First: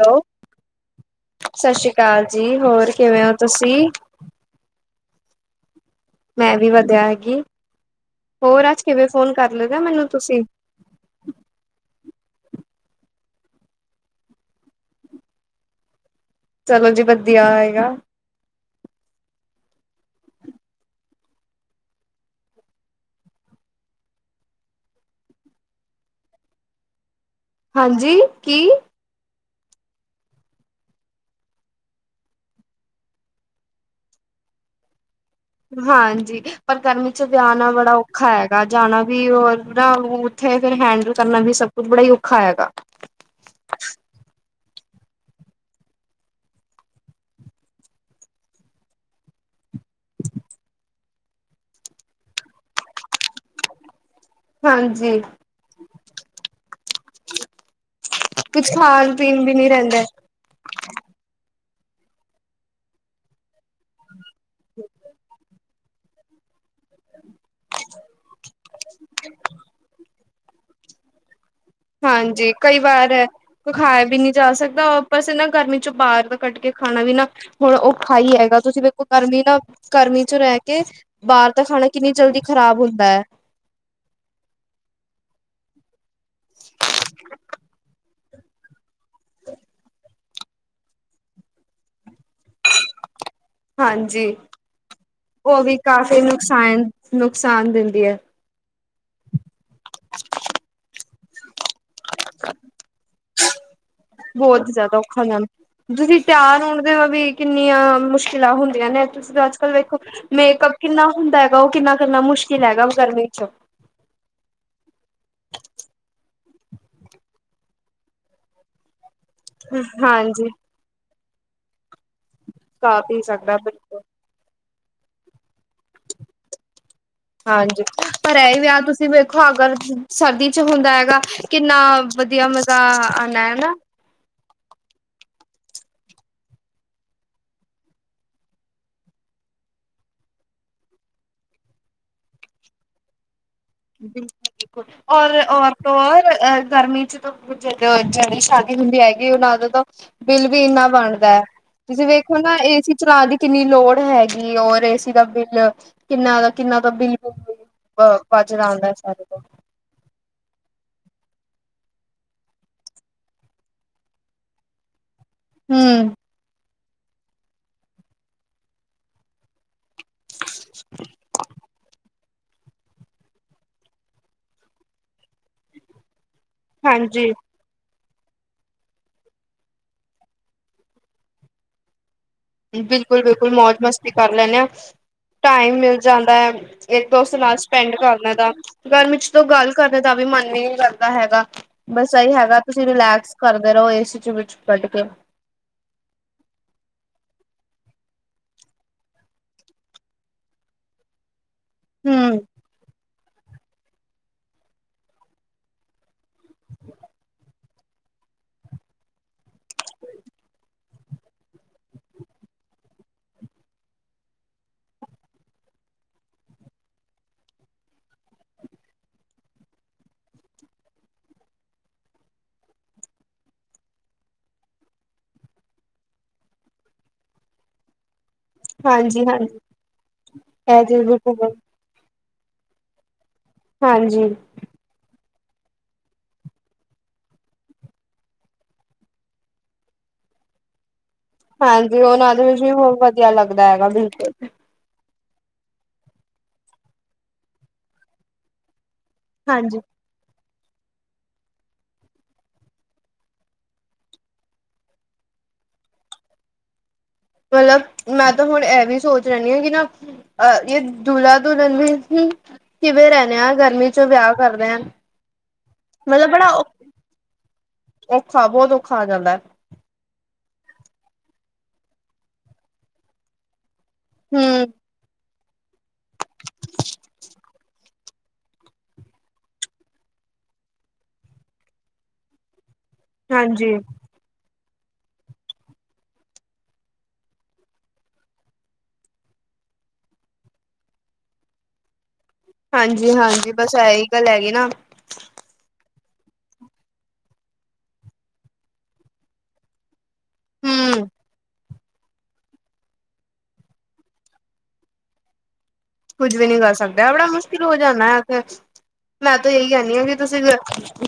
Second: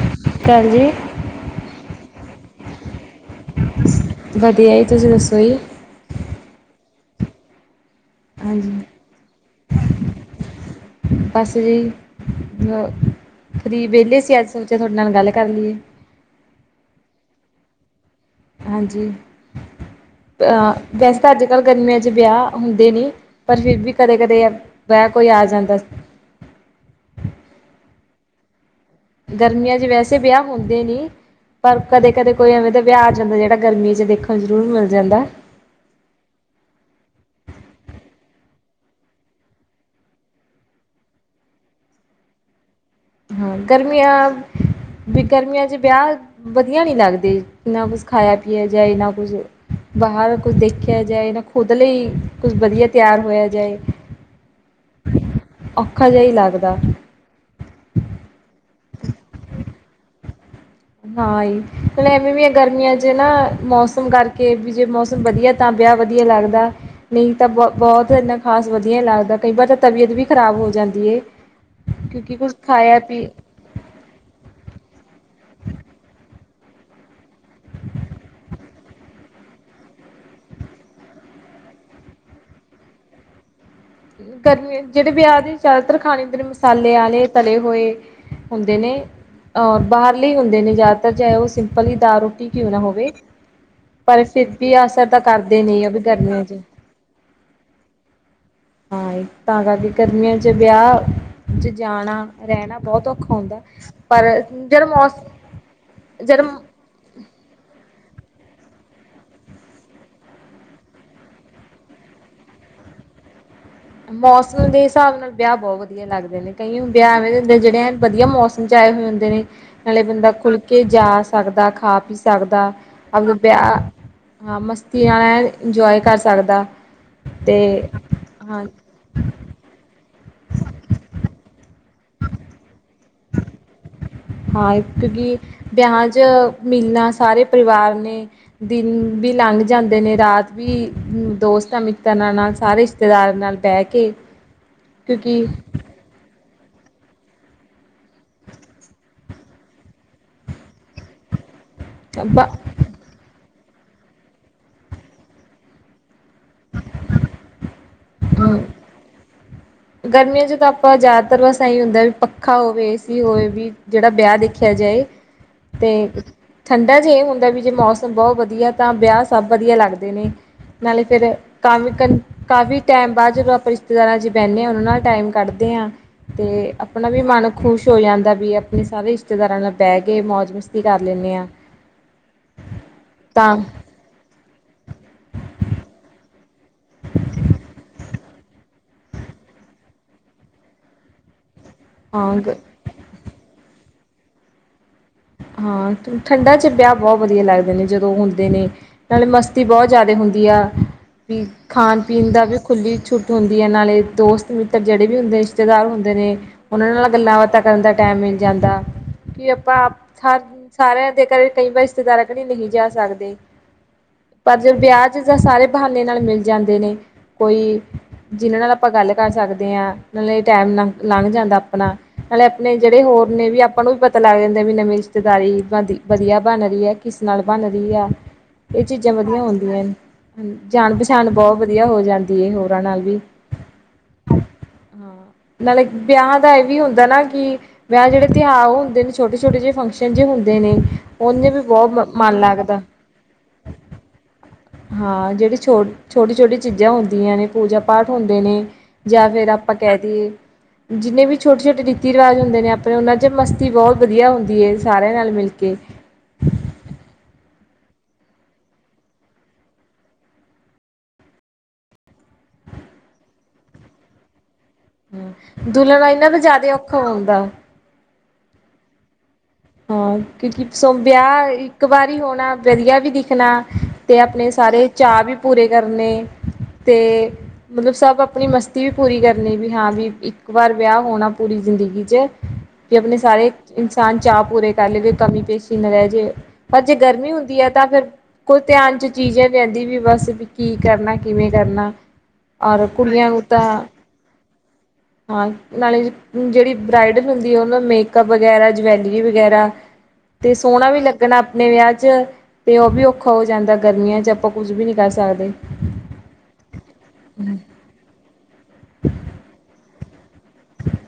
Hello ਕਾਲ ਜੀ ਸਸ਼੍ਰੀ ਅਕਾਲ ਜੀ ਹੋਰ ਕਿਵੇਂ ਹੋ ਤੁਸੀਂ ਵਧੀਆ ਜੀ ਤੁਸੀਂ ਦੱਸੋ ਜੀ ਮੈਂ ਵੀ ਵਧੀਆ ਹੈਗੀ, ਹੋਰ ਹਾਂਜੀ ਅੱਜ ਕਿਵੇਂ ਫੋਨ ਕਰ ਲਿਤਾ ਮੈਨੂੰ ਤੁਸੀਂ ਬਸ ਜੀ ਅ ਫਰੀ ਵਿਹਲੇ ਸੀ ਅੱਜ ਸੋਚਿਆ ਤੁਹਾਡੇ ਨਾਲ ਗੱਲ ਕਰ ਲਈਏ ਚਲੋ ਜੀ ਵਧੀਆ ਹੈਗਾ ਹਾਂਜੀ ਅਹ ਵੈਸੇ ਤਾਂ ਅੱਜ ਕੱਲ੍ਹ ਗਰਮੀਆਂ 'ਚ ਵਿਆਹ ਹੁੰਦੇ ਨਹੀਂ ਪਰ ਫਿਰ ਵੀ ਕਦੇ-ਕਦੇ ਅ ਵੈ ਕੋਈ ਆ ਜਾਂਦਾ ਸੀ ਹਾਂਜੀ ਕੀ ਗਰਮੀਆਂ 'ਚ ਵੈਸੇ ਵਿਆਹ ਹੁੰਦੇ ਨੇ ਪਰ ਕਦੇ ਕਦੇ ਕੋਈ ਐਵੇਂ ਦਾ ਵਿਆਹ ਆ ਜਾਂਦਾ ਜਿਹੜਾ ਗਰਮੀਆਂ 'ਚ ਦੇਖਣ ਨੂੰ ਜ਼ਰੂਰ ਮਿਲ ਜਾਂਦਾ। ਹਾਂਜੀ ਪਰ ਗਰਮੀ 'ਚ ਵਿਆਹੁਣਾ ਬੜਾ ਔਖਾ ਹੈਗਾ ਜਾਣਾ ਵੀ ਹੋਰ ਨਾ ਉ ਉੱਥੇ ਫੇਰ ਹੈਂਡਲ ਕਰਨਾ ਵੀ ਸਭ ਕੁੱਛ ਬੜਾ ਹੀ ਔਖਾ ਹੈਗਾ। ਹਾਂ ਗਰਮੀਆਂ ਵੀ ਗਰਮੀਆਂ ਚ ਵਿਆਹ ਵਧੀਆ ਨੀ ਲੱਗਦੇ, ਨਾ ਕੁਛ ਖਾਇਆ ਪੀਆ ਜਾ ਨਾ ਕੁਛ। ਬਾਹਰ ਕੁਝ ਦੇਖਿਆ ਜਾਏ ਨਾ ਖੁਦ ਲਈ ਕੁਝ ਵਧੀਆ ਤਿਆਰ ਹੋਇਆ ਜਾਏ। ਹਾਂਜੀ ਔਖਾ ਜਿਹਾ ਹੀ ਲੱਗਦਾ। ਕੁਛ ਖਾਣ ਪੀਣ ਵੀ ਨੀ ਰਹਿੰਦਾ। ਹਾਂ ਹੀ ਹ ਐਵੇਂ ਵੀ ਆ ਗਰਮੀਆਂ ਚ ਨਾ ਮੌਸਮ ਕਰਕੇ ਵੀ ਜੇ ਮੌਸਮ ਵਧੀਆ, ਤਾਂ ਵਿਆਹ ਵਧੀਆ ਲੱਗਦਾ ਨਹੀਂ ਤਾਂ ਬਹੁ ਬਹੁਤ ਇੰਨਾ ਖਾਸ ਵਧੀਆ ਹੀ ਲੱਗਦਾ ਕਈ ਵਾਰ ਤਾਂ ਤਬੀਅਤ ਵੀ ਖ਼ਰਾਬ ਹੋ ਜਾਂਦੀ ਏ। ਹਾਂਜੀ, ਕਈ ਵਾਰ ਏ ਖਾਇਆ ਵੀ ਨਹੀਂ ਜਾ ਸਕਦਾ, ਬਸ ਨਾ ਗਰਮੀ ਚੋਂ ਬਾਹਰ ਦਾ ਕੱਢ ਕੇ ਖਾਣਾ ਵੀ ਨਾ ਹੁਣ ਔਖਾ ਹੀ ਹੈਗਾ ਤੁਸੀਂ ਵੇਖੋ ਗਰਮੀ ਨਾ ਗਰਮੀ ਚ ਰਹਿ ਕੇ, ਬਾਹਰ ਤਾਂ ਖਾਣਾ ਕਿੰਨੀ ਜਲਦੀ ਖ਼ਰਾਬ ਹੁੰਦਾ ਐ। ਗ਼ਰਮੀਆਂ ਜੇੜੇ ਵਿਆਹ ਦੇ ਜ਼ਿਆਦਾਤਰ ਖਾਣੇ ਹੁੰਦੇ ਨੇ ਮਸਾਲੇ ਆਲੇ, ਤਲੇ ਹੋਏ। ਹੁੰਦੇ ਨੇ। ਬਾਹਰਲੇ ਹੁੰਦੇ ਨੇ ਜ਼ਿਆਦਾਤਰ ਚਾਹੇ ਉਹ ਸਿੰਪਲ ਹੀ ਦਾਲ ਰੋਟੀ ਕਿਉਂ ਨਾ ਹੋਵੇ। ਪਰ ਹਾਂਜੀ ਫਿਰ ਵੀ ਅਸਰ ਤਾਂ ਉਹ ਕਰਦੇ ਨੇ ਆ ਵੀ ਕਾਫ਼ੀ ਗਰਮੀਆਂ ਚ ਨੁਕਸਾਨ ਨੁਕਸਾਨ ਦਿੰਦੀ ਐ। ਹਾਂ ਤਾਂ ਕਰਕੇ ਗਰਮੀਆਂ ਚ ਵਿਆਹ ਜ ਜਾਣਾ ਰਹਿਣਾ ਬਹੁਤ ਔਖਾ ਹੁੰਦਾ ਪਰ ਬਹੁਤ ਜਿਹੜਾ ਜ਼ਿਆਦਾ ਮੌਸ ਔਖਾ ਨਾਲ ਤੁਸੀਂ ਜਦ ਤਿਆਰ ਹੋਣ ਦੇ ਵੀ ਕਿੰਨੀਆਂ ਮੁਸ਼ਕਿਲਾਂ ਹੁੰਦੀਆਂ ਨੇ, ਤੁਸੀਂ ਅੱਜ ਕੱਲ ਵੇਖੋ। ਮੇਕਅਪ ਕਿੰਨਾ ਹੁੰਦਾ ਹੈਗਾ, ਉਹ ਕਿੰਨਾ ਕਰਨਾ ਮੁਸ਼ਕਿਲ ਹੈਗਾ ਗਰਮੀ ਚ ਮੌਸਮ ਦੇ ਹਿਸਾਬ ਨਾਲ ਵਿਆਹ ਬਹੁਤ ਵਧੀਆ ਵਧੀਆ ਲੱਗਦੇ ਨੇ, ਕਈ ਹੁੰਦੇ ਇਵੇਂ ਦੇ ਜਿਹੜੇ ਵਧੀਆ ਮੌਸਮ ਚ ਆਏ ਹੋਏ ਹੁੰਦੇ ਨੇ, ਨਾਲੇ ਬੰਦਾ ਹਾਂਜੀ ਖੁੱਲ ਕੇ ਜਾ ਸਕਦਾ, ਖਾ ਪੀ ਸਕਦਾ, ਕਾਫ਼ੀ [unintelligible] ਸਕਦਾ ਵਿਆ। ਬਿਲਕੁਲ ਹਾਂ, ਮਸਤੀ ਨਾਲ ਐ ਇੰਜੋਏ ਕਰ ਸਕਦਾ, ਤੇ ਹਾਂਜੀ ਪਰ ਇਹ ਹਾਂ ਵਿਆਹ ਤੁਸੀਂ ਵੇਖੋ ਅਗਰ ਸਰਦੀ ਚ ਹੁੰਦਾ ਹੈਗਾ ਕਿੰਨਾ ਵਧੀਆ ਮਜ਼ਾ ਆਣਾ ਹਨਾ। ਹਾਂ, ਕਿਉਂਕਿ ਵਿਆਹ ਚ ਮਿਲਣਾ ਸਾਰੇ ਪਰਿਵਾਰ ਨੇ, ਦਿਨ ਵੀ ਲੰਘ ਜਾਂਦੇ ਨੇ ਰਾਤ ਵੀ ਦੋਸਤਾਂ ਮਿੱਤਰਾਂ ਨਾਲ ਸਾਰੇ ਰਿਸ਼ਤੇਦਾਰਾਂ ਨਾਲ ਬਹਿ ਕੇ ਬਿਲਕੁਲ-ਬਿਲਕੁਲ, ਔਰ ਕਿਉਂਕਿ ਔਰ ਤੋਂ ਔਰ ਗਰਮੀ ਚ ਜਦੋਂ ਜਹੀ ਸ਼ਾਦੀ ਹੁੰਦੀ ਹੈਗੀ ਉਹਨਾ ਦੋਂ ਤੋਂ ਬਿੱਲ ਵੀ ਇੰਨਾ ਬਣਦਾ ਹੈ। ਤੁਸੀਂ ਵੇਖੋ ਬ ਨਾ ਏ-ਸੀ ਚਲਾ ਦੀ ਕਿੰਨੀ ਲੋੜ ਹੈਗੀ ਔਰ ਏ-ਸੀ ਦਾ ਬਿੱਲ ਕਿੰਨਾ ਦਾ ਕਿੰਨਾ ਦਾ ਬਿੱਲ ਮ ਵੱਚ ਜਾਂਦਾ ਸਾਰਾ ਗਰਮੀਆਂ ਚ ਤਾਂ ਆਪਾਂ ਜ਼ਿਆਦਾਤਰ ਬਸ ਏਹੀ ਹੁੰਦਾ ਵੀ ਪੱਖਾ ਹੋਵੇ ਏ-ਸੀ ਹੋਵੇ ਵੀ ਜਿਹੜਾ ਵਿਆਹ ਦੇਖਿਆ ਜਾਏ। ਤੇ ਹਮ ਠੰਡਾ ਚ ਇਹ ਹੁੰਦਾ ਵੀ ਜੇ ਮੌਸਮ ਬੋਹ ਵਧੀਆ ਤਾਂ ਵਿਆਹ ਸਭ ਵਧੀਆ ਲੱਗਦਾ। ਨੇ ਨਾਲੇ ਫੇਰ ਕਾਫੀ ਕਾਫੀ ਟਾਈਮ ਬਾਅਦ ਜਦੋਂ ਆਪਾਂ ਰਿਸ਼ਤੇਦਾਰਾਂ ਚ ਪਹਲੇ ਉਹਨਾਂ ਨਾਲ ਟਾਈਮ ਕੱਢਦੇ ਹਾਂ, ਤੇ ਆਪਣਾ ਵੀ ਹਾਂਜੀ ਮਨ ਖੁਸ਼ ਹੋ ਜਾਂਦਾ ਵੀ ਆਪਣੇ ਸਾਰੇ ਰਿਸ਼ਤੇਦਾਰਾਂ ਨਾਲ ਬਹਿ ਕੇ ਮੌਜ ਮਸਤੀ ਕਰ ਲੈਂਨੇ ਆਂ। [inaudible] ਬਿਲਕੁਲ-ਬਿਲਕੁਲ, ਮੌਜ ਮਸਤੀ ਕਰ ਲੈਂਨੇ ਆ ਟਾਈਮ ਮਿਲ ਜਾਂਦਾ ਐ। ਇੱਕ ਦੋਸਤ ਨਾਲ ਸਪੈਂਡ ਕਰਨੇ ਦਾ ਗਰਮੀ ਚ ਤੋਂ ਗੱਲ ਕਰਨ ਦਾ ਵੀ ਮਨ ਹੀ ਨੀ ਕਰਦਾ ਹੈਗਾ। ਬਸ ਇਹੀ ਹਾਂ ਹੈਗਾ ਤੁਸੀਂ ਰਿਲੈਕਸ ਕਰਦੇ ਰਹੋ ਏ-ਸੀ ਚ ਵਿੱਚ ਕੱਢ ਕੇ। ਹਾਂ, ਠੰਢਾ ਚ ਵਿਆਹ ਬਹੁਤ ਵਧੀਆ ਲੱਗਦੇ ਨੇ ਜਦੋਂ ਹੁੰਦੇ ਨੇ। ਨਾਲੇ ਮਸਤੀ ਬਹੁਤ ਜ਼ਿਆਦਾ ਹੁੰਦੀ ਆ, ਵੀ ਖਾਣ ਪੀਣ ਹਮ ਦਾ ਵੀ ਖੁੱਲ੍ਹੀ ਛੁੱ ਹੁੰਦੀ ਹੈ ਨਾਲੇ, ਦੋਸਤ ਮਿੱਤਰ ਜਿਹੜੇ ਵੀ ਹੁੰਦੇ ਰਿਸ਼ਤੇਦਾਰ ਹੁੰਦੇ ਨੇ ਉਹਨਾਂ ਨਾਲ ਗੱਲਾਂ ਬਾਤਾਂ ਕਰਨ ਦਾ ਟਾਈਮ ਮਿਲ ਜਾਂਦਾ, ਕੀ ਆਪਾਂ ਸ ਸਾਰਿਆਂ ਦੇ ਘਰ, ਕਈ ਵਾਰ ਰਿਸ਼ਤੇਦਾਰਾਂ ਕੇ ਨਹੀਂ ਜਾ ਸਕਦੇ। ਪਰ ਜੇ ਵਿਆਹ 'ਚ ਤਾਂ, ਸਾਰੇ ਬਹਾਨੇ ਨਾਲ ਮਿਲ ਜਾਂਦੇ ਨੇ ਕੋਈ ਜਿਨਾਂ ਨਾਲ ਆਪਾਂ ਗੱਲ ਕਰ ਸਕਦੇ ਹਾਂ, ਨਾਲੇ ਟਾਈਮ ਲੰਘ ਜਾਂਦਾ ਆਪਣਾ। ਨਾਲੇ ਆਪਣੇ ਜਿਹੜੇ ਹੋਰ ਨੇ ਵੀ, ਆਪਾਂ ਨੂੰ ਵੀ ਪਤਾ ਲੱਗ ਜਾਂਦੇ ਵੀ ਨਵੇਂ ਰਿਸ਼ਤੇਦਾਰੀ ਵ ਵਧੀਆ ਬਣ ਰਹੀ ਹੈ, ਕਿਸ ਨਾਲ ਬਣ ਰਹੀ ਹੈ। ਇਹ ਚੀਜ਼ਾਂ ਹਾਂਜੀ ਵਧੀਆ ਹਾਂਜੀ ਹੁੰਦੀਆਂ ਹਨ, ਇਹ ਜਾਣ ਚੀਜ਼ ਪਛਾਣ ਬਿਲਕੁਲ ਬਹੁਤ ਵਧੀਆ ਵਧੀਆ ਹੋ ਜਾਂਦੀ ਹੋਰਾਂ ਨਾਲ ਵੀ, ਹਾਂਜੀ ਹਾਂ। ਨਾਲੇ ਵਿਆਹ ਦਾ ਇਹ ਵੀ ਹੁੰਦਾ ਨਾ, ਕਿ ਵਿਆਹ ਜਿਹੜੇ ਤਿਉਹਾਰ ਉਹ ਹੁੰਦੇ ਨੇ, ਛੋਟੇ ਛੋਟੇ ਜਿਹੇ ਫੰਕਸ਼ਨ ਨ ਜਿਹੇ ਹੁੰਦੇ ਨੇ ਉਹਨੇ ਵੀ ਹਾਂਜੀ ਬਹੁਤ ਉਹਨਾਂ ਮਨ ਦੇ ਵਿੱਚ ਵੀ ਲੱਗਦਾ ਬਹੁਤ ਵਧੀਆ ਲੱਗਦਾ ਹੈਗਾ, ਬਿਲਕੁਲ। ਹਾਂ ਜਿਹੜੀ ਛੋ ਛੋਟੀ ਛੋਟੀ ਚੀਜ਼ਾਂ ਹੁੰਦੀਆਂ ਨੇ, ਪੂਜਾ ਪਾਠ ਹੁੰਦੇ ਨੇ ਜਾਂ ਫੇਰ ਆਪਾਂ ਹਾਂਜੀ ਕਹਿ ਦੇਈਏ ਜਿੰਨੇ ਵੀ ਛੋਟੇ ਛੋਟੇ ਰੀਤੀ ਰਿਵਾਜ਼ ਹੁੰਦੇ ਨੇ, ਆਪਣੇ ਉਹਨਾਂ 'ਚ ਮਸਤੀ ਬਹੁਤ ਵਧੀਆ ਹੁੰਦੀ ਹੈ। ਸਾਰਿਆਂ ਨਾਲ ਮਿਲ ਕੇ। ਮਤਲਬ, ਮੈਂ ਤਾਂ ਹੁਣ ਇਹ ਵੀ ਸੋਚ ਲੈਨੀ ਹਾਂ ਕਿ ਨਾ ਅਹ ਇਹ ਦੁਹਲਾ ਦੁਹਲਨ ਵੀ ਕਿਵੇਂ ਰਹਿਣਾ ਆ, ਗਰਮੀ 'ਚ ਵਿਆਹ ਕਰਦੇ ਆ। ਹ, ਦੁਹਲਨ ਇਹਨਾਂ ਮਤਲਬ ਦਾ ਬੜਾ ਜ਼ਿਆਦਾ ਔਖਾ ਹੁੰਦਾ। ਔਖਾ, ਬਹੁਤ ਔਖਾ ਆ ਜਾਂਦਾ। ਹਾਂ, ਕਿਉਂਕਿ ਸੋ ਵਿਆਹ ਇੱਕ ਵਾਰ ਹੋਣਾ, ਵਧੀਆ ਵੀ ਦਿਖਣਾ ਤੇ ਆਪਣੇ ਹਮ ਸਾਰੇ ਚਾਅ ਵੀ ਪੂਰੇ ਕਰਨੇ, ਤੇ ਮਤਲਬ ਸਭ ਆਪਣੀ ਮਸਤੀ ਵੀ ਪੂਰੀ ਕਰਨੀ ਵੀ ਹਾਂ ਵੀ, ਇੱਕ ਵਾਰ ਵਿਆਹ ਹੋਣਾ ਪੂਰੀ ਜ਼ਿੰਦਗੀ 'ਚ। ਕਿ ਆਪਣੇ ਸਾਰੇ ਹਾਂਜੀ ਇਨਸਾਨ ਚਾਅ ਪੂਰੇ ਕਰ ਲਈਦੇ ਕਮੀ ਪੇਸ਼ੀ ਨਾ ਰਹਿ ਜੇ, ਪਰ ਜੇ ਗਰਮੀ ਹੁੰਦੀ ਹੈ ਤਾਂ ਫਿਰ ਕੋਈ ਧਿਆਨ 'ਚ ਚੀਜ਼ ਹੈ ਪੈਂਦੀ ਵੀ ਬਸ, ਵੀ ਕੀ ਕਰਨਾ, ਕਿਵੇਂ ਕਰਨਾ। ਔਰ ਹਾਂਜੀ ਕੁੜੀਆਂ ਨੂੰ -ਹਾਂਜੀ ਬਸ, ਤਾਂ ਇਹੀ ਗੱਲ ਹੈਗੀ ਨਾ। ਹਾਂ, ਨਾਲੇ ਜਿਹੜੀ ਬਰਾਈਡਲ ਹੁੰਦੀ ਹੈ ਉਹਨਾਂ ਮੇਕਅਪ ਵਗੈਰਾ ਜਵੈਲ ਰੀ ਵਗੈਰਾ, ਤੇ ਸੋਹਣਾ ਵੀ ਹੂੰ ਲੱਗਣਾ ਆਪਣੇ ਵਿਆਹ ਚ' ਅਤੇ ਉਹ ਵੀ ਔਖਾ ਹੋ ਜਾਂਦਾ, ਗਰਮੀਆਂ 'ਚ ਆਪਾਂ ਕੁਝ ਵੀ ਨਹੀਂ ਕਰ ਸਕਦੇ। ਕੁੱਝ ਵੀ ਨੀ ਕਰ ਸਕਦੇ ਬੜਾ ਮੁਸ਼ਕਿਲ ਹੋ ਜਾਣਾ ਹੈ 'ਉੱਥੇ, ਮੈਂ ਤਾਂ ਇਹੀ ਕਹਿੰਦੀ ਹਾਂ ਕਿ ਤੁਸੀਂ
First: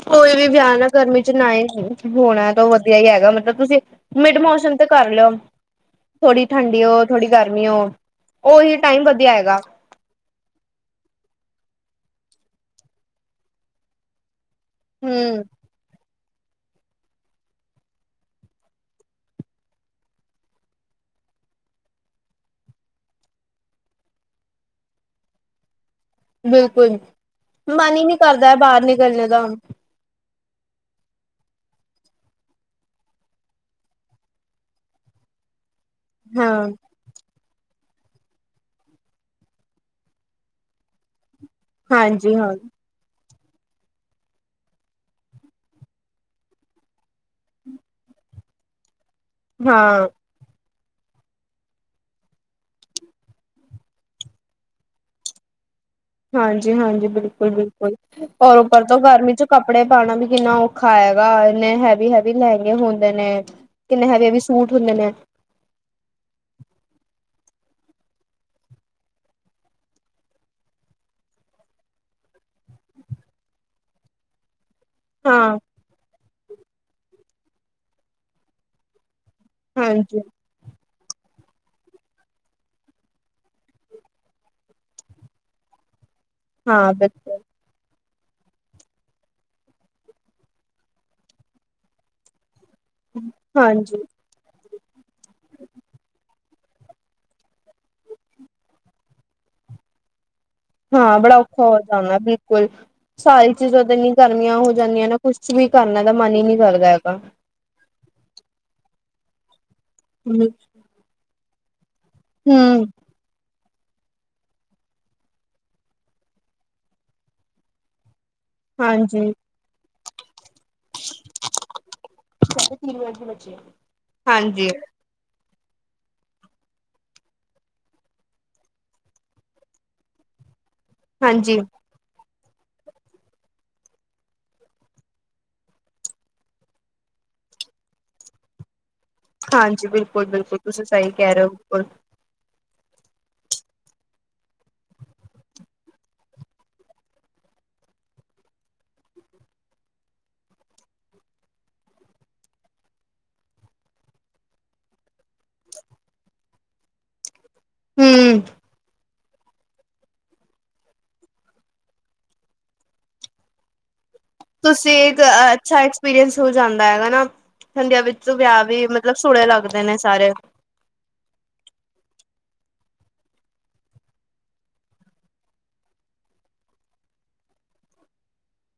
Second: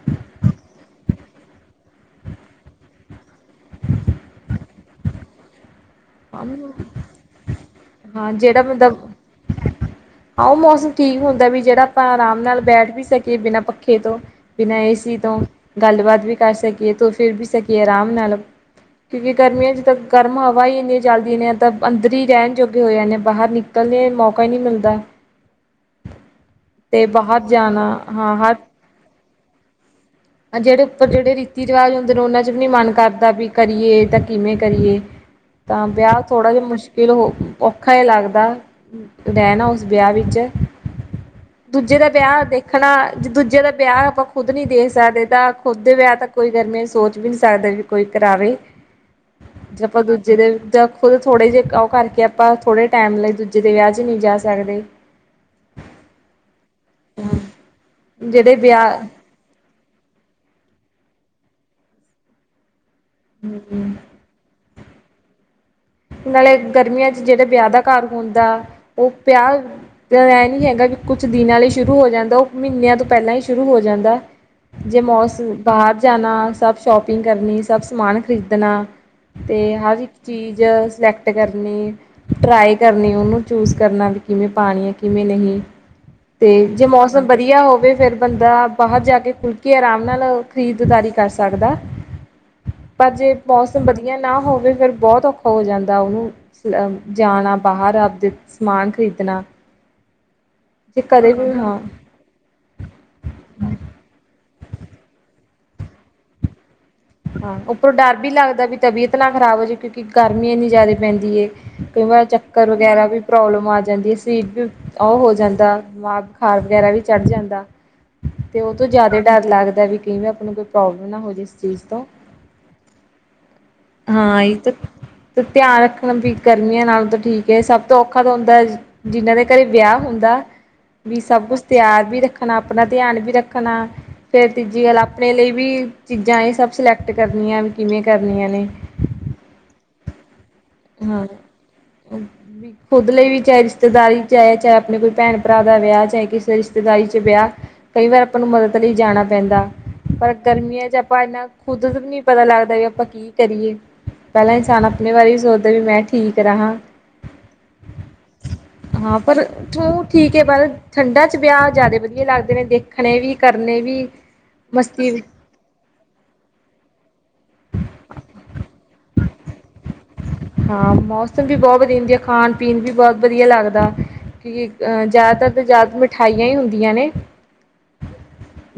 ਕੋਈ ਵੀ ਵਿਆਹ ਨਾ ਗਰਮੀ 'ਚ ਨਾ ਹੀ ਕਰੇ, ਹੋਣਾ ਤਾਂ ਉਹ ਵਧੀਆ ਹੀ ਹੈਗਾ ਮਤਲਬ ਤੁਸੀਂ ਮਿਡ ਮੌਸਮ ਤੇ ਕਰ ਲਿਓ। ਥੋੜ੍ਹੀ ਠੰਡੀ ਹੋ, ਥੋੜੀ ਗਰਮੀ ਹੋ, ਹਾਂ ਉਹੀ ਟਾਈਮ ਵਧੀਆ ਹੈਗਾ। ਆਹੋ ਮੌਸਮ ਠੀਕ ਹੁੰਦਾ ਵੀ, ਜਿਹੜਾ ਆਪਾਂ ਆਰਾਮ ਨਾਲ ਬੈਠ ਵੀ ਸਕੀਏ ਬਿਨਾਂ ਪੱਖੇ ਤੋਂ ਬਿਨਾਂ ਏ ਸੀ ਹੂੰ ਤੋਂ ਗੱਲਬਾਤ ਵੀ ਕਰ ਸਕੀਏ, ਤੁਰ ਫਿਰ ਵੀ ਸਕੀਏ ਆਰਾਮ ਨਾਲ। ਕਿਉਂਕਿ ਗਰਮੀਆਂ 'ਚ ਤਾਂ, ਗਰਮ ਹਵਾ ਹੀ ਇਨੀ ਚੱਲਦੀ ਆਂ ਨੇ ਤਾਂ ਅੰਦਰ ਹੀ ਰਹਿਣ ਜੋਗੇ ਹੋ ਜਾਨੇ ਆ, ਬਾਹਰ ਨਿਕਲਣੇ ਮੌਕਾ ਹੀ ਨਹੀਂ ਮਿਲਦਾ। ਬਿਲਕੁਲ ਤੇ ਬਾਹਰ ਜਾਣਾ, ਮਨ ਹੀ ਨੀ ਹਾਂ ਹਰ ਕਰਦਾ ਬਾਹਰ ਨਿਕਲਣੇ ਦਾ, ਹੁਣ ਜਿਹੜੇ ਉੱਪਰ ਜਿਹੜੇ ਰੀਤੀ ਰਿਵਾਜ ਹੁੰਦੇ ਨੇ ਉਹਨਾਂ 'ਚ ਵੀ ਨੀ ਮਨ ਕਰਦਾ, ਵੀ ਕਰੀਏ ਤਾਂ ਕਿਵੇਂ ਕਰੀਏ। ਤਾਂ ਵਿਆਹ, ਥੋੜਾ ਹਾਂ ਜ ਮੁਸ਼ਕਿਲ ਹੋ ਔਖਾ ਹੀ ਲੱਗਦਾ, ਰਹਿਣਾ ਉਸ ਵਿਆਹ ਵਿੱਚ। ਦੂਜੇ ਦਾ ਹਾਂਜੀ ਵਿਆਹ ਹਾਂ ਦੇਖਣਾ, ਦੂਜੇ ਦਾ ਵਿਆਹ ਆਪਾਂ ਖੁਦ ਨੀ ਦੇਖ ਸਕਦੇ ਤਾਂ ਖੁੱਦ ਦੇ ਵਿਆਹ ਤਾਂ ਕੋਈ ਗਰਮੀੇ ਸੋਚ ਵੀ ਨਹੀਂ ਸਕਦਾ ਵੀ ਕੋਈ ਕਰਾਵੇ। ਜੇ ਹਾਂ ਆਪਾਂ ਦੂਜ ਜਿਹਦੇ ਖੁਦ ਥੋੜੇ ਜਿਹੇ ਉਹ ਕਰਕੇ ਆਪਾਂ ਥੋੜੇ ਟਾਈਮ ਲਈ ਦੂਜੇ ਦੇ ਵਿਆਹ ਚ ਨਹੀਂ ਜਾ ਸਕਦੇ। [inaudible] ਹਾਂਜੀ-ਹਾਂਜੀ, ਬਿਲਕੁਲ-ਬਿਲਕੁਲ ਜਿਹੜੇ ਔਰ ਉਪਰ ਤੋਂ ਵਿਆਹ ਗਰਮੀ ਚ' ਕੱਪੜੇ ਪਾਉਣਾ ਵੀ ਕਿੰਨਾ ਔਖਾ ਹੈਗਾ। ਇੰਨੇ ਹੈਵੀ, ਹੈਵੀ ਲਹਿੰਗੇ ਹੁੰਦੇ ਨੇ। ਹਮ ਕਿੰਨੇ ਹੈਵੀ-ਹੈਵੀ ਸੂਟ ਹੁੰਦੇ ਨੇ। ਨਾਲੇ ਗਰਮੀਆਂ ਚ, 'ਜਿਹੜੇ ਵਿਆਹ ਦਾ ਘਰ ਹੁੰਦਾ। ਉਹ ਵਿਆਹ ਇਹ ਨਹੀਂ ਹੈਗਾ ਵੀ ਕੁਛ ਦਿਨਾਂ ਲਈ ਸ਼ੁਰੂ ਹੋ ਜਾਂਦਾ ਉਹ ਮਹੀਨਿਆਂ ਤੋਂ ਪਹਿਲਾਂ ਹੀ ਸ਼ੁਰੂ ਹੋ ਜਾਂਦਾ। ਜੇ ਮੋਸਮ ਹਾਂ ਬਾਹਰ ਜਾਣਾ। ਸਭ ਸ਼ੋਪਿੰਗ ਕਰਨੀ, ਸਭ ਸਮਾਨ ਖ਼ਰੀਦਣਾ। ਤੇ, ਹਰ ਇੱਕ ਹਾਂਜੀ ਚੀਜ਼ ਸਿਲੈਕਟ ਕਰਨੀ। ਟਰਾਈ ਕਰਨੀ। ਉਹਨੂੰ ਚੂਸ ਕਰਨਾ ਵੀ ਕਿਵੇਂ ਪਾਉਣੀ ਹੈ। ਕਿਵੇਂ ਨਹੀਂ ਤੇ, ਜੇ ਹਾਂ ਮੌਸਮ ਬਿਲਕੁਲ ਵਧੀਆ ਹੋਵੇ। ਫਿਰ ਬੰਦਾ ਬਾਹਰ ਜਾ ਕੇ ਖੁੱਲ ਕੇ ਆਰਾਮ ਨਾਲ ਖਰੀਦਦਾਰੀ ਕਰ ਸਕਦਾ। ਪਰ ਜੇ ਮੌਸਮ ਹਾਂਜੀ ਵਧੀਆ ਨਾ ਹੋਵੇ। ਫਿਰ ਬਹੁਤ ਔਖਾ ਹੋ ਜਾਂਦਾ। ਉਹਨੂੰ ਜਾਣਾ ਬਾਹਰ ਆਪਦੇ ਸਮਾਨ ਖਰੀਦਣਾ। ਜੇ ਹਾਂ, ਕਦੇ ਬੜਾ ਵੀ ਔਖਾ ਹਾਂ ਹੋ ਜਾਂਦਾ, ਬਿਲੁਕੁਲ। ਬਿਲਕੁਲ, ਸਾਰੀ ਚੀਜ਼ਾਂ ਤੇਨੀ ਗਰਮੀਆਂ ਹੋ ਜਾਂਦੀਆਂ ਨਾ ਕੁਛ ਵੀ ਕਰਨਾ ਦਾ ਮਨ ਹੀ ਨਹੀਂ ਕਰਦਾ ਹੈਗਾ। ਹਾਂ, ਉੱਪਰੋਂ ਡਰ ਵੀ ਲੱਗਦਾ ਵੀ ਤਬੀਅਤ ਨਾ ਖ਼ਰਾਬ ਹੋ ਜਾਵੇ। ਕਿਉਂਕਿ ਗਰਮੀ ਇੰਨੀ ਜ਼ਿਆਦਾ ਪੈਂਦੀ ਹੈ। ਕਈ ਵਾਰ ਚੱਕਰ ਹਮ ਵਗੈਰਾ ਵੀ ਪ੍ਰੋਬਲਮ ਆ ਜਾਂਦੀ ਹੈ। ਸੀਰੀਟ ਵੀ ਉਹ ਹੋ ਜਾਂਦਾ ਬੁਖਾਰ ਵਗੈਰਾ ਵੀ ਚੜ ਜਾਂਦਾ। ਤੇ ਉਹ ਤੋਂ ਜਿਆਦਾ ਹਾਂਜੀ ਡਰ ਲੱਗਦਾ ਵੀ ਕਈ ਵਾਰ ਆਪ ਨੂੰ ਕੋਈ ਪ੍ਰੋਬਲਮ ਨਾ ਹੋ ਜਾਵੇ। ਇਸ ਚੀਜ਼ ਤੋਂ ਸਾਢੇ ਤਿੰਨ ਵਜੇ ਦੀ ਬਚੇ ਹਾਂ, ਇਹ ਤਾਂ ਧਿਆਨ ਰੱਖਣ ਵੀ ਗਰਮੀਆਂ ਨਾਲੋਂ ਤਾਂ ਠੀਕ ਹੈ। ਸਭ ਤੋਂ ਔਖਾ ਤਾਂ ਹੁੰਦਾ ਜਿਹਨਾਂ ਦੇ ਘਰੇ ਵਿਆਹ ਹੁੰਦਾ। ਵੀ ਸਭ ਹਾਂਜੀ ਕੁਛ ਤਿਆਰ ਵੀ ਰੱਖ ਰੱਖਣਾ ਆਪਣਾ ਧਿਆਨ ਵੀ ਰੱਖਣਾ। ਫੇਰ ਤੀਜੀ ਗੱਲ, ਆਪਣੇ ਲਈ ਵੀ ਚੀਜ਼ਾਂ ਇਹ ਸਭ ਸਿਲੈਕਟ ਕਰਨੀਆਂ, ਕਿਵੇਂ ਕਰਨੀਆਂ ਨੇ। ਹਾਂਜੀ, ਬਿਲਕੁਲ-ਬਿਲਕੁਲ ਤੁਸੀਂ ਸਹੀ ਕਹਿ ਰਹੇ ਹੋ। ਉਪਲ ਉਹ ਵੀ ਖੁਦ ਲਈ ਵੀ ਚਾਹੇ ਰਿਸ਼ਤੇਦਾਰੀ ਚ' ਹੈ। ਚਾਹੇ ਆਪਣੇ ਕੋਈ ਭੈਣ- ਭਰਾ ਦਾ ਵਿਆਹ ਚਾਹੇ ਕਿਸੇ ਰਿਸ਼ਤੇਦਾਰੀ ਚ' ਵਿਆਹ। ਕਈ ਵਾਰ ਆਪਾਂ ਨੂੰ ਮਦਦ ਲਈ ਜਾਣਾ ਪੈਂਦਾ। ਪਰ, ਗਰਮੀਆਂ ਚ' ਆਪਾਂ ਇੰਨਾ ਖੁੱਦ ਵੀ ਨਹੀਂ ਪਤਾ ਲੱਗਦਾ ਵੀ ਆਪਾਂ ਕੀ ਕਰੀਏ। ਪਹਿਲਾਂ ਇਨਸਾਨ ਆਪਣੇ ਬਾਰੇ ਵੀ ਸੋਚਦਾ ਵੀ ਮੈਂ ਠੀਕ ਰਹਾ। ਹਮ। ਹਾਂ। ਪਰ ਹੂੰ, ਠੀਕ ਹੈ। ਮਲ ਠੰਡਾ ਚ' ਵਿਆਹ ਜ਼ਿਆਦਾ ਵਧੀਆ ਲੱਗਦੇ ਨੇ ਦੇਖਣੇ ਵੀ, ਕਰਨੇ ਵੀ। ਮਸਤੀ ਤੁਸੀਂ, ਵੀ। ਅੱਛਾ। ਐਕਸਪੀਰੀੰਸ ਹੋ ਜਾਂਦਾ ਹੈਗਾ ਨਾ। ਠੰਡੀਆਂ ਵਿੱਚ ਵਿਆਹ ਵੀ ਮਤਲਬ ਸੋਹਣੇ ਲੱਗਦੇ ਨੇ ਸਾਰੇ। ਹਾਂ, ਮੌਸਮ ਵੀ ਬਹੁਤ ਵਧੀਆ ਹੁੰਦੀ ਆ। ਖਾਣ- ਪੀਣ ਵੀ ਬਹੁਤ ਵਧੀਆ ਲੱਗਦਾ। ਕਿਆ ਜ਼ਿਆਦਾਤਰ ਤਾਂ ਜ਼ਿਆਦਾ ਮਿਠਾਈਆਂ ਹੀ ਹੁੰਦੀਆਂ ਨੇ।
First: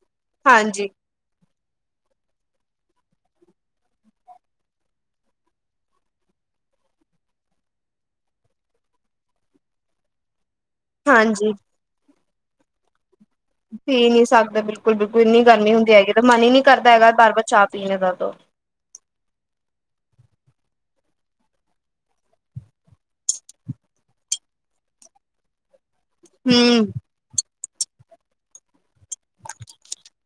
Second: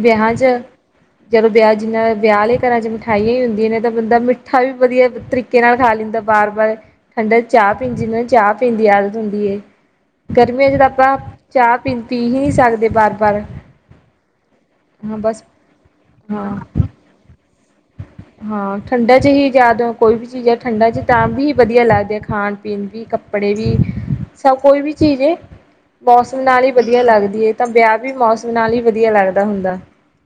ਵਿਆਹ ਚ ਹਾਂਜੀ। ਜਦੋਂ ਵਿਆਹ ਜਿੰਨਾ ਵਿਆਹੇ ਘਰਾਂ ਚ' ਮਿਠਾਈਆਂ ਹੀ ਹੁੰਦੀਆਂ ਨੇ। ਤਾਂ ਬੰਦਾ ਮਿੱਠਾ ਵੀ ਵਧੀਆ ਤਰੀਕੇ ਨਾਲ ਖਾ ਲੈਂਦਾ। ਬਾਰ- ਬਾਰ ਠੰਡਾ ਚ' ਚਾਹ ਪੀਂ ਜਾਂਦੇ। ਚਾਹ-ਪੀਣ ਦੀ ਆਦਤ ਹੁੰਦੀ ਹੈ। ਗਰਮੀਆਂ ਚ' ਤਾਂ ਆਪਾਂ ਹਾਂਜੀ ਚਾਹ -ਪੀਣ ਪੀ ਹੀ ਨਹੀਂ ਸਕਦੇ। ਬਾਰ -ਬਾਰ ਪੀ ਨਹੀਂ ਸਕਦੇ। ਬਿਲਕੁਲ- ਬਿਲਕੁਲ ਇੰਨੀ ਗਰਮੀ ਹੁੰਦੀ ਹੈਗੀ, ਤਾਂ ਮਨ ਹੀ ਹਾਂ ਨਹੀਂ ਕਰਦਾ ਹੈਗਾ ਬਾਰ- ਬਾਰ ਚਾਹ -ਪੀਣ ਦਾ। ਹਾਂ। ਠੰਡਾ ਚ' ਹੀ ਜ਼ਦ ਕੋਈ ਵੀ ਚੀਜ਼ ਹੈ ਠੰਡਾ ਚ' ਤਾਂ ਵੀ ਵਧੀਆ ਲੱਗਦੇ ਖਾਣ- ਪੀਣ ਵੀ ਕੱਪ ਕੱਪੜੇ ਵੀ ਸਭ ਕੋਈ ਵੀ ਚੀਜ਼। ਮੌਸਮ ਨਾਲ ਹੀ ਹੂੰ ਵਧੀਆ ਲੱਗਦੀ ਹੈ। ਤਾਂ ਵਿਆਹ ਵੀ ਮੌਸਮ ਨਾਲ ਹੀ ਵਧੀਆ ਲੱਗਦਾ ਹੁੰਦਾ।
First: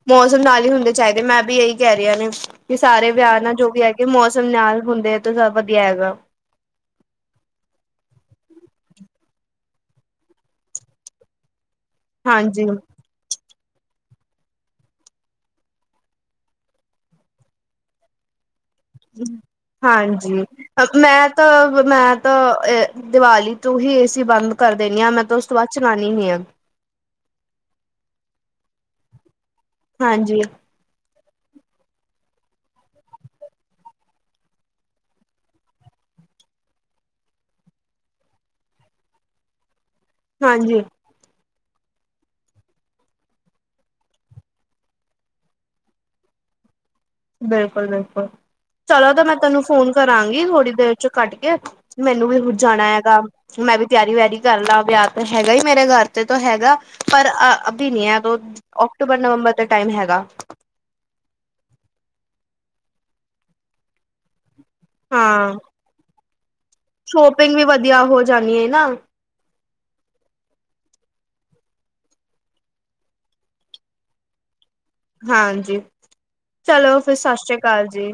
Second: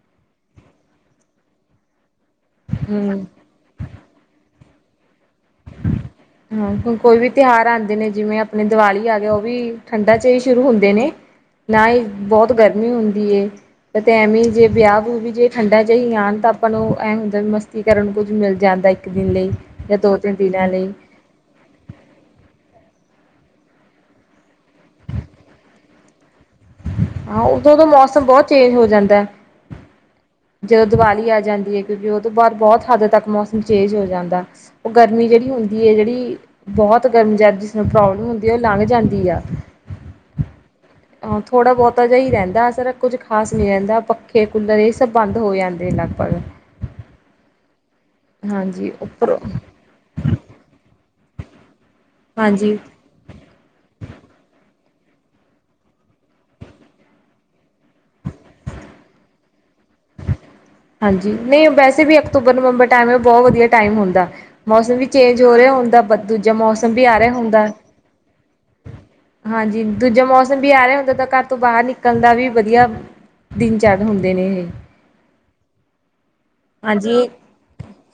ਮੌਸਮ ਨਾਲ ਹੀ ਹੁੰਦੇ ਚਾਈਦੇ ਮੈਂ ਵੀ ਇਹੀ ਕੈ ਰੇਈ ਹਾ ਨੇ ਵੀ ਸਾਰੇ ਹਮ ਵਿਆਹ ਨਾਲ ਜੋ ਵੀ ਹੈ। ਮੌਸਮ ਨਾਲ ਹੁੰਦੇ ਹੈ ਤਾਂ ਜਾਦਾ ਵਧੀਆ ਹੈਗਾ। ਹਾਂ। ਹ ਕੋਈ ਵੀ ਤਿਉਹਾਰ ਆਂਦੇ ਨੇ ਜਿਵੇਂ ਆਪਣੇ ਦੀਵਾਲੀ ਆ ਗਿਆ। ਉਹ ਵੀ ਠੰਢਾ ਚ' ਹੀ ਸ਼ੁਰੂ ਹੁੰਦੇ ਨੇ। ਨਾ ਹੀ ਬੋਤ ਹਾਂਜੀ। ਗਰਮੀ ਹੁੰਦੀ। ਤੇ ਐਵੇਂ ਜੇ ਵਿਆਹ- ਵਿਹੁ ਵੀ ਜੇ ਠੰਡਾਂ ਚ' ਹੀ ਆਣ ਤਾਂ ਆਪਾਂ ਨੂੰ ਐ ਹੁੰਦਾ ਮਸਤੀ ਕਰਨ ਨੂੰ ਕੁੱਝ ਮਿਲਦਾ। ਜਾਂਦਾ ਇੱਕ ਦਿਨ ਲਈ ਜਾਂ ਦੋ ਹਾਂਜੀ। ਤਿੰਨ ਦਿਨਾਂ ਲਈ ਮੈਂ ਤਾਂ ਮੈਂ ਤਾਂ ਦੀਵਾਲੀ ਤੋਂ ਹੀ ਏਸੀ ਬੰਦ ਕਰ ਦੇਣੀ ਆ। ਮੈਂ ਤਾਂ ਉਸ ਤੋਂ ਬਾਅਦ ਚਲਾਣੀ ਹੀ ਨੀ ਹਾਂ। ਹਾਂ। ਉਦੋਂਦੋਂ ਮੌਸਮ ਬੋਤ ਚੇਂਜ ਹੋ ਜਾਂਦਾ। ਹਾਂਜੀ ਜਦੋ ਦੀਵਾਲੀ ਆ ਜਾਂਦੀ ਹੈ। ਕਿਉਂਕਿ ਉਹ ਤੋ ਬਾਦ ਬੋਤ ਹੱਦ ਤੱਕ ਮੌਸਮ ਚੇਂਜ ਹੋ ਜਾਂਦਾ। ਉਹ ਗਰਮੀ ਜੇੜੀ ਹੁੰਦੀ ਹੈ। ਜੇੜੀ ਬੋਤ ਗਰਮੀ, ਜੱਦ ਜਿਸਨੂੰ ਪ੍ਰੋਬਲਮ ਹੁੰਦੀ ਏ ਉਹ ਲੰਘ ਜਾਂਦੀ ਏ। ਹਾਂਜੀ ਆਹ ਥੋੜਾ ਬੋਤਾ ਜਿਹਾ ਹੀ ਰੈਂਦਾ ਅਸਰ। ਕੁੱਝ ਖਾਸ ਨਹੀਂ ਰੈਂਦਾ। ਪੱਖੇ, ਕੂਲਰ, ਏ ਸੀ ਤੇ ਬੰਦ ਹੋ ਜਾਂਦੇ ਲਗਭਗ। ਬਿਲਕੁਲ-ਬਿਲਕੁਲ ਹਾਂਜੀ ਚਲੋ ਤੇ ਮੈਂ ਉੱਪਰੋਂ ਤੁਹਾਨੂੰ ਫੋਨ ਕਰਾਂਗੀ, ਥੋੜੀ ਦੇਰ ਚ ਕੱਟ ਕੇ। ਮੈਨੂੰ ਵੀ ਵ ਹਾਂਜੀ ਜਾਨਾ ਹੈਗਾ। ਮੈਂ ਵੀ ਤਿਆਰੀ ਵਿਆਰੀ ਕਰ ਲਾਂ। ਵਿਆਹ ਤੇ ਹੈਗਾ ਹੀ ਮੇਰੇ ਘਰ ਤੇ ਤਾ ਹੈਗਾ। ਪਰ ਆ ਅਭੀ ਨੀ ਹੈ। ਬੋਤ ਓਕਟੂਬਰ, ਨਵੰਬਰ ਦੇ ਟਾਈਮ ਹੈਗਾ। ਹਾਂਜੀ ਨਹੀਂ, ਵੈਸੇ ਵੀ ਅਕਤੂਬਰ ਨਵੰਬਰ ਟਾਈਮ ਤੇ ਬੋਤ ਵਧੀਆ ਟਾਈਮ ਹੁੰਦਾ। ਮੌਸਮ ਵੀ ਚੇਂਜ ਹਾਂ ਹੋ ਰਿਹਾ ਹੁੰਦਾ। ਤੇ ਦੂਜਾ ਮੌਸਮ ਵੀ ਆ ਰਿਹਾ ਸ਼ੋਪਿੰਗ ਹੁੰਦਾ ਵੀ ਏ। ਵਧੀਆ ਹੋ ਜਾਣੀ ਹੈ ਨਾ ਹਾਂਜੀ ਦੂਜਾ ਮੌਸਮ ਵੀ ਆ ਰੇ ਆ ਹੁੰਦਾ। ਤੇ ਘਰ ਤੋਂ ਬਾਰ ਨਿਕਲਨ ਦਾ ਵੀ ਵਧੀਆ। ਦਿਨ ਚੜ ਰੇਹੇ ਹੁੰਦੇ ਨੇਂ, ਇਹ। ਹਾਂਜੀ ਚਲੋ, ਫਿਰ ਹਾਂਜੀ ਸਤਿ ਸ਼੍ਰੀ ਅਕਾਲ ਜੀ।